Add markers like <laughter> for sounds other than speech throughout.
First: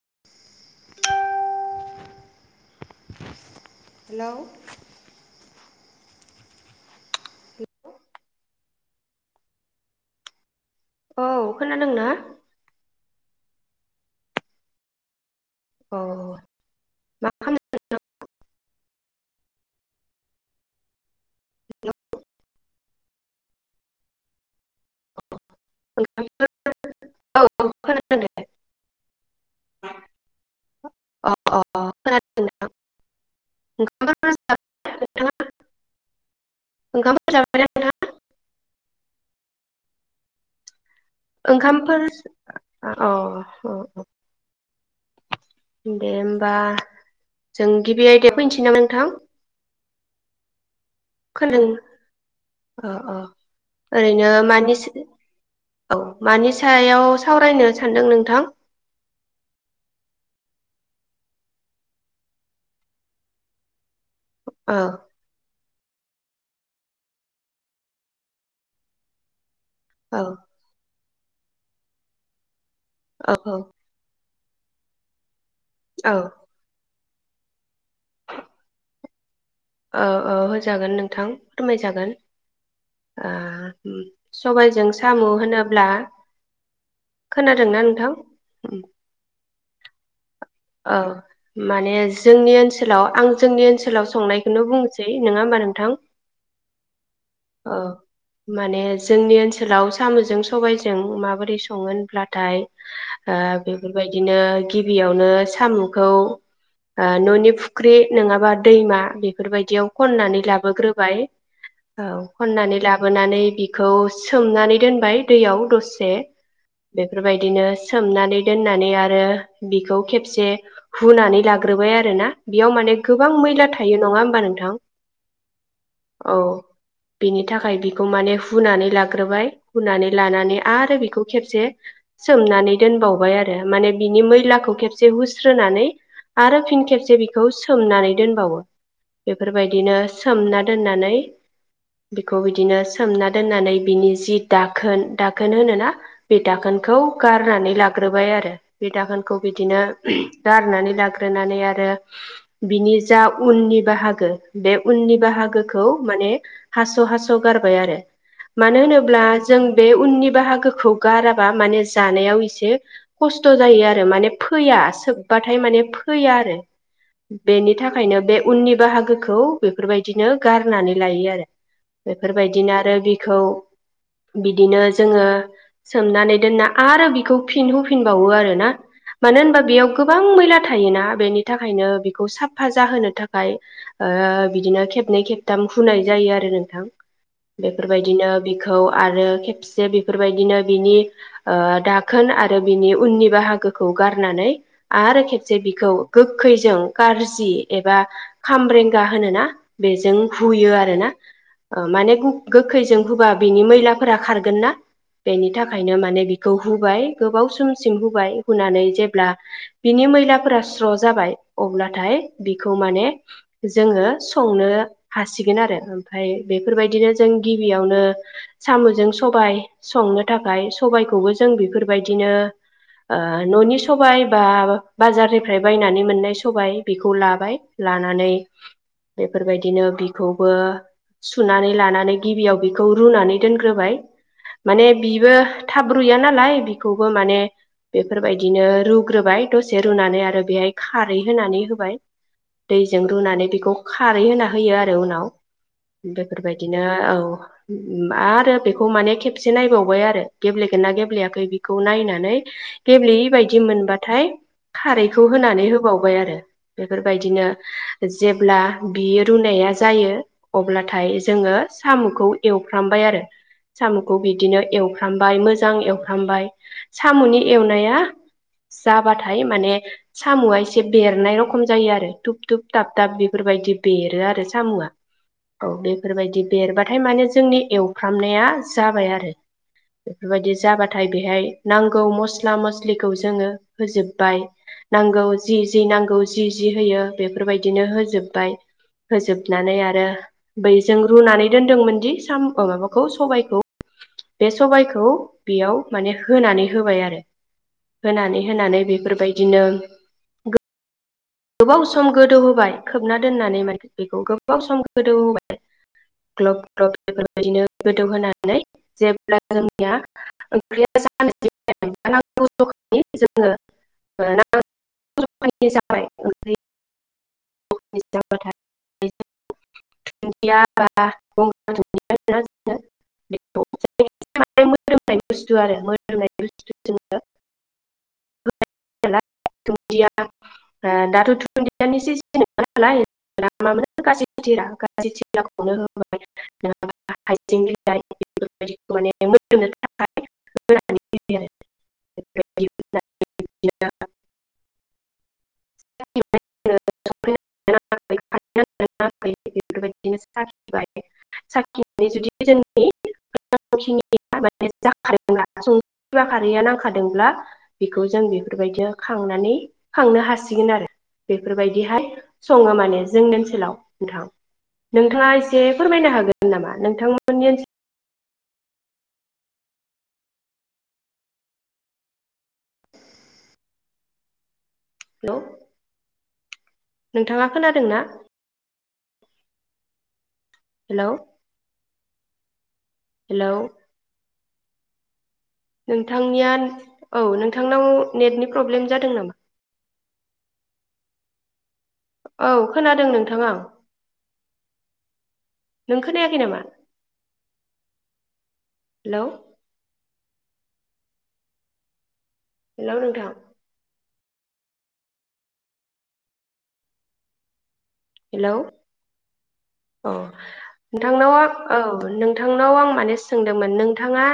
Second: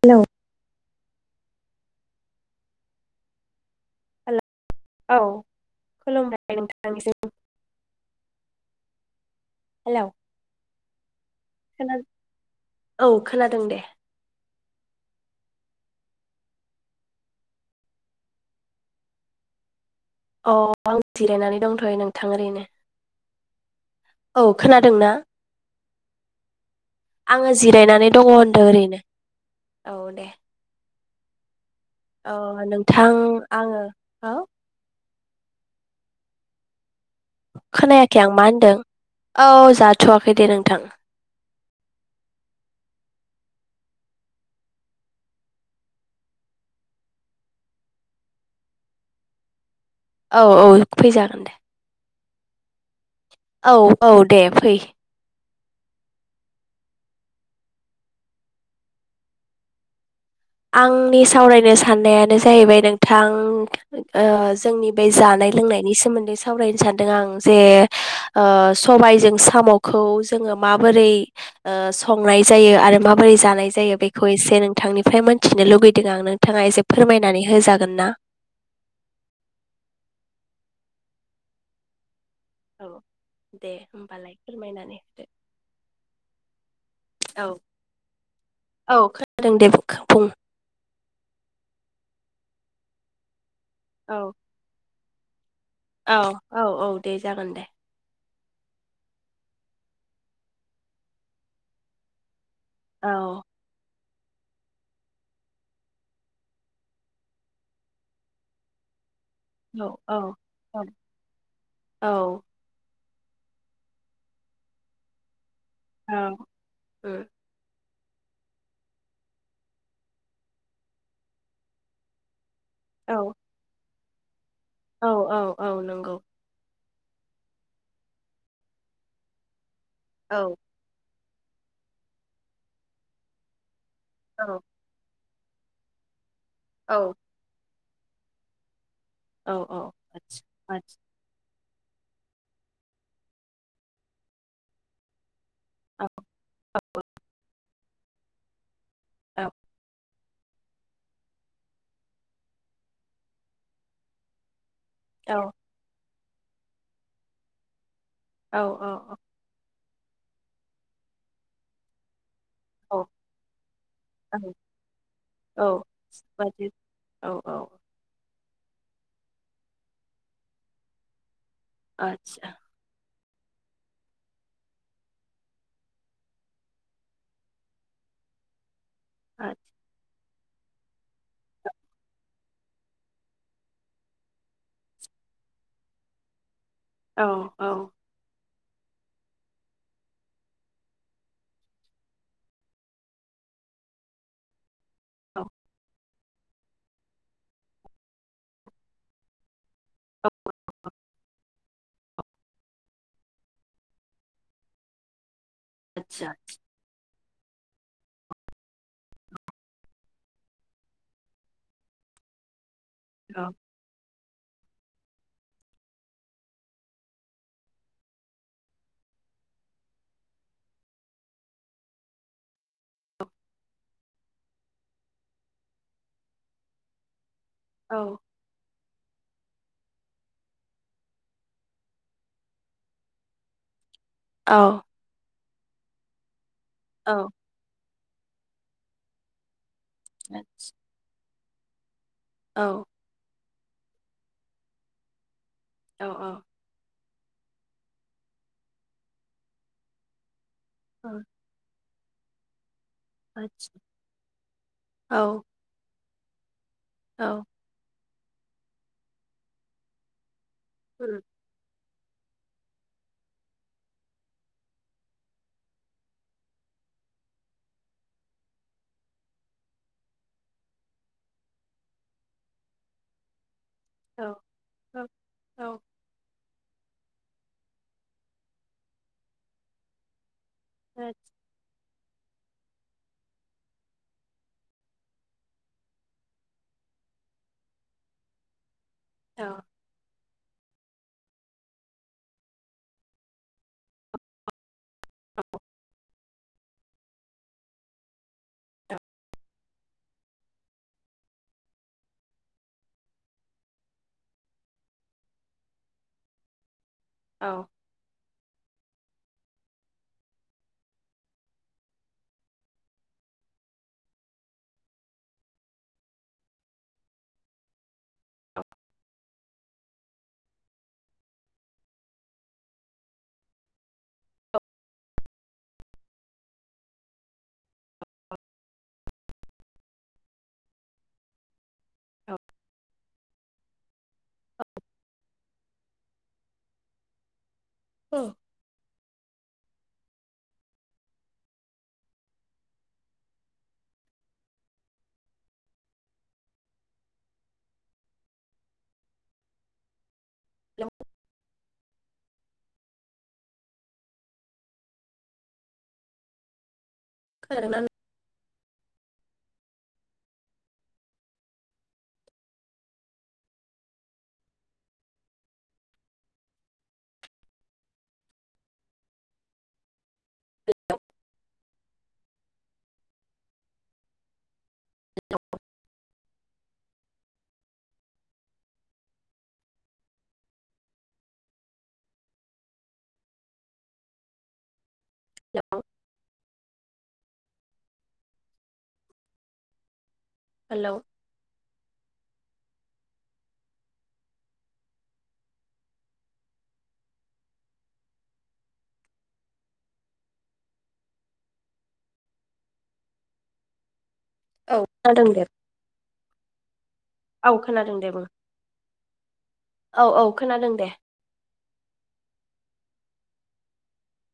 Hello. Hello. Hello औ खुलुमबाय नोंथांनिसिम। हेलौ। औ खोना खोनादोंना? औ खोनादों दे। अह मा खालाम अ आं जिरायनानै दंथयो नोंथां ओरैनो। औ खोनादोंना? <unintelligible> औ आंङो औ जिरायनानै खोनादों दे दङ होनदो ओरैनो। औ दे। अह अह। अ नोंथां आंङो ओंखामफोर हो जाबाय <unintelligible> खोनायाखै आं मा होनदों औ जा जाथवाखै दे नोंथां। नोंथां ओंखामफोर अ औ औ। दे होमबा जों गिबि आयदायाव फैनोसै नामा नोंथां औ औ फैजागोन दे। खोनादों अ अ औ औ ओरैनो दे मानि फै। औ मानि सायाव सावरायनो सानदों नोंथां? आंनि सावरायनो साननायानो जाहैबाय नोंथां ओह औ जोंनि बे जानाय लोंनाय नि सोन्दै सावरायनो सानदों आं जे ओ सबाय जों सामु खौ औ जोंङो माबोरै ओ संनाय जायो आरो औ माबोरै औ जानाय जायो बे खौ एसे नोंथांनिफ्राय मोन थथिनो लुबैदों औ आं नोंथाङा एसे फोरमायनानै होजागोन ना? औ औ होजागोन नोंथां फोरमायजागोन औ दे होमबालाय सबायजों फोरमायनानै होदो साम होनोब्ला औ खोनादोंना नोंथां औ खोनादों दे खाबुं औ माने जोंनि ओनसोलाव आं जोंनि ओनसोलाव औ संनायखौनो बुंनो नोंङा होमबा नों औ औ औ दे जागोन दे औ माने जोंनि ओनसोलाव सामुजों सबायजों माबोरै संङो होनब्लाथाय औ ओ बे बेबायदिनो गिबियावनो सामुखौ ननि फुख्रि नङाबा दैमा बे बेफोरबायदियाव औ खननानै औ लाबोग्रोबाय औ खननानै ला लाबोनानै बिखौ सोमनानै दोनबाय दैयाव दसे औ उम बेफोरबायदिनो सोमनानै दोननानै आरो बिखौ खेब से हुनानै लाग्रोबाय आरो ना बेयाव माने औ गोबां मैला था यो नङा होमबा नों औ औ औ नंगौ बेनि थाखाय बिखौ माने हुनानै लाग्रोबाय हुनानै औ लानानै आरो बेखौ खेबसे सोमनानै दोनबावबाय आरो माने बिनि औ मैलाखौ खेबसे हुस्रोनानै आरो फिन औ खेबसे बेखौ सोमनानै दोनबावो। औ औ बेफोरबायदिनो सोमना आदसा आदसा दोननानै बेखौ बिदिनो सोमना दोननानै बिनि जि दाखोन दा खोन होनोना बे दाखोनखौ औ गारनानै लाग्रोबाय आरो बे दाखोनखौ औ बिदिनो गारनानै लाग्रोनानै आरो बिनि जा उननि बाहागो बे उननि बाहागोखौ माने हास' हास' गारबाय आरो औ मानो औ होनोब्ला जों बे उननि बाहागोखौ गाराबा माने जानायाव इसे औ खस्थ जायो आरो माने औ फो फैया सोबबाथाय औ माने फैया आरो बादि औ औ बेनि थाखायनो बे उननि बाहागोखौ बेफोरबायदिनो गारनानै लायो आरो। आदसा बेफोरबायदिनो आरो बि खौ बिदिनो जोङो सोमनानै दोनना आरो बिखौ फिन हुफिनबावो आरो ना मानो होनबा आदसा बेयाव गोबां मै ला थायोना बेनि थाखायनो बेखौ साफा जाहोनो थाखाय ओ बिदिनो खेबनै खेबथाम हुनाय जायो आरो नों थां औ औ बेफोरबायदिनो बेखौ आरो खेबसे बेफोरबायदिनो बिनि ओ दाखोन आरो बिनि उननि बाहागोखो खौ गारनानै आरो औ खेबसे बिखौ गोखखैजों कारजि एबा खामरेंगा होनो ना बेजों हुयो आरो ना माने गोखैजों हुबा बेनि मैलाफोरा खारगोन ना बेनि थाखायनो माने आदसा बिखौ हुबाय गोबाव समसिम हुबाय हुनानै जेब्ला बिनि मैलाफोरा स्र' जाबाय अब्लाथाय बिखौ माने औ जोङो संनो हासिगोन आरो ओमफाय बेफोरबायदिनो जों गिबियावनो सामुजों सबाय संनो थाखाय सबायखौबो जों बेफोरबायदिनो ओ न'नि सबाय बा बाजारनिफ्राय बायनानै मोननाय सबाय बेखौ लाबाय औ लानानै बेफोरबायदिनो बिखौबो सुनानै लानानै गिबियाव बेखौ रुनानै दोनग्रोबाय औ माने बिबो थाब रुया नालाय बि खौबो माने बेफोरबायदिनो रुग्रोबाय द से रुनानै आरो बेहाय आदसा खारै होनानै होबाय औ दैजों रुनानै बे बेखौ खारै होना होयो आरो उनाव औ आदसा औ उम औ औ बेफोरबायदिनो औ आरो बेखौ माने खेबसे नायबावबाय आरो गेब्लेगोना औ गेब्लेयाखै बेखौ नाय <unintelligible> गेब्लेयै बायदि आदसा मोनबाथाय खारैखौ औ होनानै होबावो <unintelligible> आरो औ बेफोरबायदिनो जेब्ला बियो रुनाया जायो अब्लाथाय जोङो सामखौ एवफ्रामबाय आरो सामखौ बिदिनो एवफ्रामबाय मोजां एवफ्रामबाय सामनि एवनाया जाबाथाय माने सामआ एसे बेरनाय रखम जायो आरो धुुब धुुब दाब दाब बेफोरबायदि बेरो आरो सामआ औ बेफोरबायदि बेरबाथाय माने जोंनि एवफ्रामनाया जाबाय आरो बेफोरबायदि जाबाथाय बेहाय नां मस्ल मस्ला मस्लिखौ जोङो होजोब्बाय नांगौ जि जि नांगौ जि जि होयो बेफोरबायदिनो होजोबबाय होजोबनानै आरो बै जों रुनानै दोन्दोंमोन दि साम माबाखौ सबायखौ बे सबायखौ बेयाव माने होनानै होबाय आरो होनानै होनानै बेफोरबायदिनो गोबाव सम गोदौहोबाय खोबना दोननानै माने बेखौ गोबाव सम गोदौहोबाय ग्लब बेफोरबायदिनो गोदौ होनानै <unintelligible> <unintelligible> <unintelligible> <unintelligible> दाथ <unintelligible> <unintelligible> <unintelligible> <unintelligible> <unintelligible> दोंब्ला औ हेलौ खोनादोंना <unintelligible> जों बेफोरबायदियाव खांनानै खांनो हासिगोन आरो बेफोरबायदिहाय सङो माने जोंनि ओनसोलाव नोंथां नोंथाङा एसे फोरमायनो हागोन नामा नोंथांमोननि ओनसोलाव हेलौ। नोंथाङा खोनादों ना? हेलौ। हेलौ। हेलौ नोंथांनिया। औ नोंथांनाव नेटनि प्रब्लेम जादों नामा? हेलौ। औ खोनादों नोंथां आं नों खोनायाखै नामा? हेलौ। हेलौ नोंथां? औ खादों दे औ। खोनादों दे बुं हेलौ औ नोंथां औ नोंथांनाव आं माने सोंदोंमोन नोंथाङा?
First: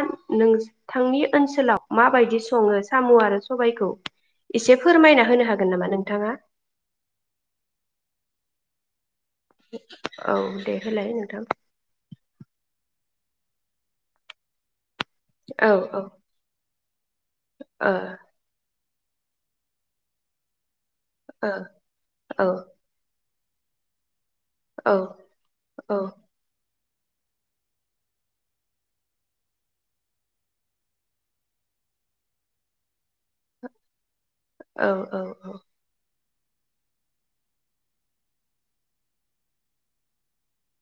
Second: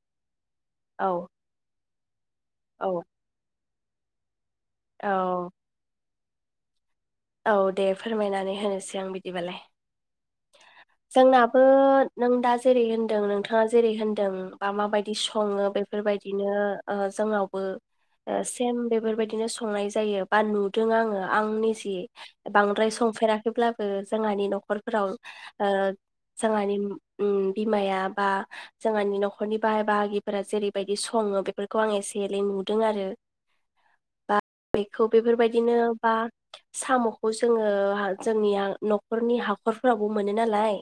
नों औ थांनि ओनसोलाव माबायदि सङो औ साम आरो सबायखौ? एसे फोरमायना होनो औ हागोन नामा नोंथाङा? औ दे फोरमायनानै होनोसै आं बिदि बिदिबालाय औ दे होलाय नोंथां जोंनाबो नों दा जेरै नोंथाङा जेरैदों बा म बाय संओ औ औ बेफोरबायदिनो ओ जोंनावबो ओ सेम बेफोरबायदिनो संनाय जायो बा नु आङो आंनि जि ओ बांद्राय संफेराखै थेब्लाबो जोंहानि न'खर औ फोराव ओ औ जोंङानि ओम बिमाया बा जोंहानि नखरनि बाहाय बाहागिफोरा जेरैबायदि सङो बेफोरखौ आं एसे एनै नुदों आरो बा औ बेखौ औ बेफोर बायदिनो बा साम'खौ जोङो जोंनिया नखरनि हख हाखरफोरावबो मोनो नालाय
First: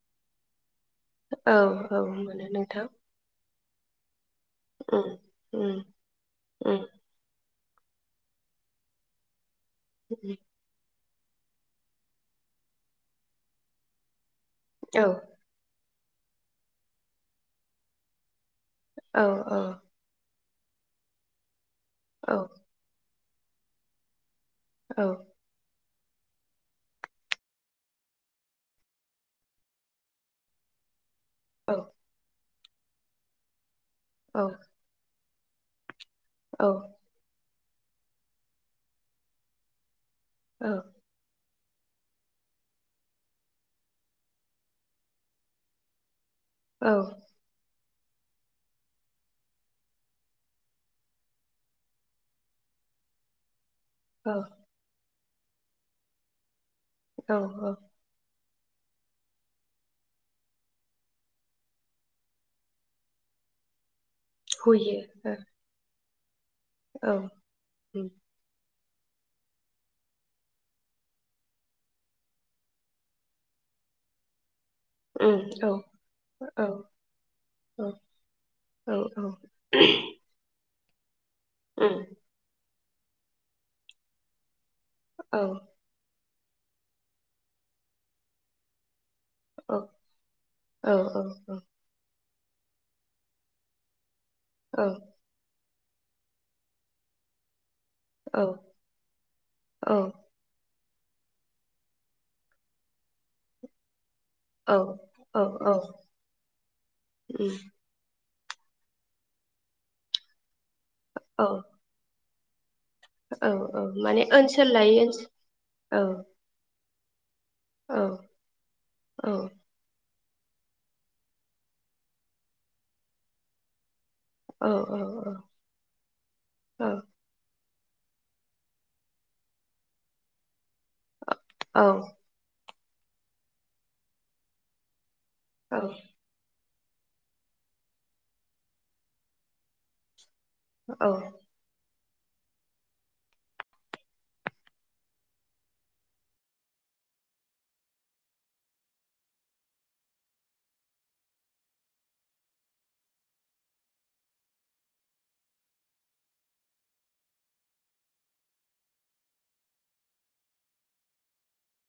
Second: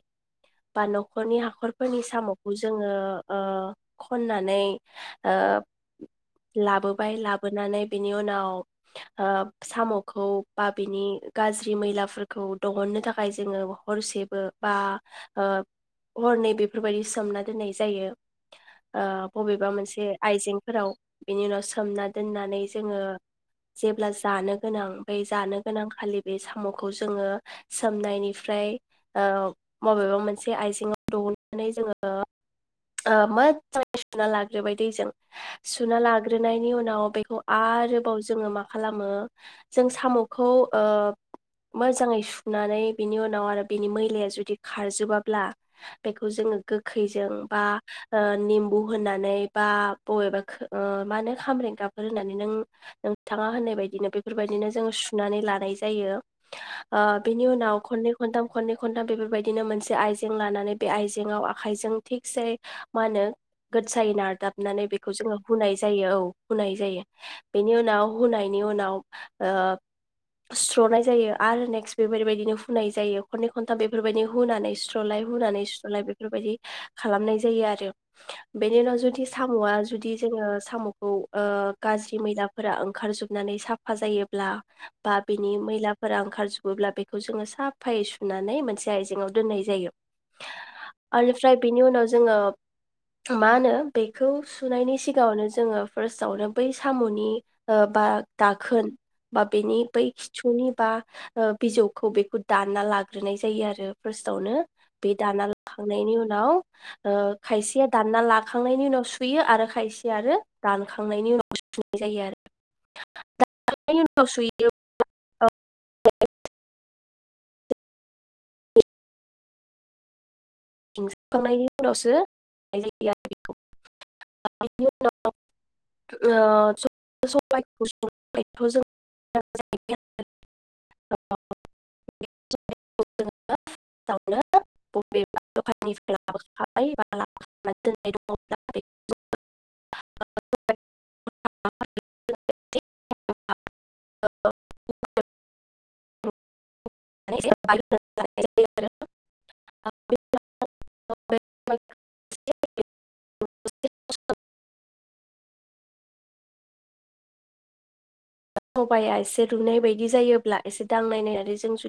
बा न'खरनि औ औ हाखरफोरनि मोनो सामखौ नोंथां जोङो ओ खननानै उम ओ उम उम लाबोबाय लाबो लाबोनानै बिनि उनाव सामखौ उम बा बिनि गाज्रि मैलाफोरखौ दहुननो थाखाय जोङो हरसेबो बा औ ओ हरनै बेफोरबायदि सोमना दोननाय जायो। ओ औ औ बबेबा मोनसे आइजें। फोराव बिनि उनाव सोमना दोननानै जोङो जेब्लास जानो गोनां औ बै जानो गोनां खालि बे साम'खौ जोङो सोमनायनिफ्राय ओमफ्राय ओ मबेबा मोनसे आइजेंआव दौनानै जोङो। ओ मोजांयै सुना औ लाग्रोबाय दैजों। सुना लाग्रोनायनि औ उनाव बेखौ आरोबाव जोङो मा खालामो जों साम' खौ औ ओ मोजांङै सुनानै बिनि उनाव आरो बिनि मैलाया जुदि खारजोबाब्ला बे खौ जोङो औ गोखैजों बा ओ निम्बु होननानै बा बबेबा मा होनो खामब्रें गाफोर होननानै नों नोंथाङा होननाय बायदि बिदिनो औ बेफोरबायदिनो जों सु सुनानै लानाय जायो। ओ औ बिनि औ उनाव खननै खन्थाम खननै खन्थाम फोरबायदिनो मोनसे आइजें लानानै बे आइजेंआव आखाइजों थिगसे मा होनो गोसायै नारदाबनानै बेखौ हुयो जोङो हुनाय जायो औ। हुनाय जायो औ बेनि उम उनाव हुनायनि उनाव। ओ सुस्रनाय जायो आरो नेक्स्ट बेफोर बायदिनो। हुनाय जायो खननै खनथाम बेफोरबायदि हुनानै। सुस्रलाय उम हुनानै औ सुस्रलाय बेफोरबायदि औ खालामनाय जायो आरो। औ बेनि उनाव औ जुदि औ साम'आ जुदि जोङो साम' ओ उम गाज्रि मैलाफोरा ओं ओंखार जोबनानै साफा जायोब्ला। बा औ बिनि मैलाफोरा ओंखार जोबोब्ला बेखौ जो सा साफायै सुनानै मोनसे आइजें दोननाय औ जायो औ औ आरो फ्राय बेनि उनाव जोङो मा होनो बे खौ सुनायनि सिगाङावनो जोङो फार्स्टआवनो बै सामनि। ओ बा औ दाखोन बा बेनि बै खिथुनि। बा ओ बिजौखौ बेखौ। दानना लाग्रोनाय जायो आरो। फार्स्टावनो बे औ दाना लाखांनायनि उनाव ओ उम खायसेया दानना ला खांनायनि उनाव सुयो आरो खायसे आरो दान खांनायनि औ उनाव सुफुंनाय जायो आरो। औ औ दानखांनायनि माने उनाव सुयो ओनसोल लायो औ औ। औ औ। <inaudible> औ औ <inaudible> <inaudible> जों औ। <inaudible> औ <inaudible> <inaudible> औ। <inaudible> <inaudible> सबाया एसे रुनाय बायदि जायोब्ला एसे दांनायनानै जों जुदि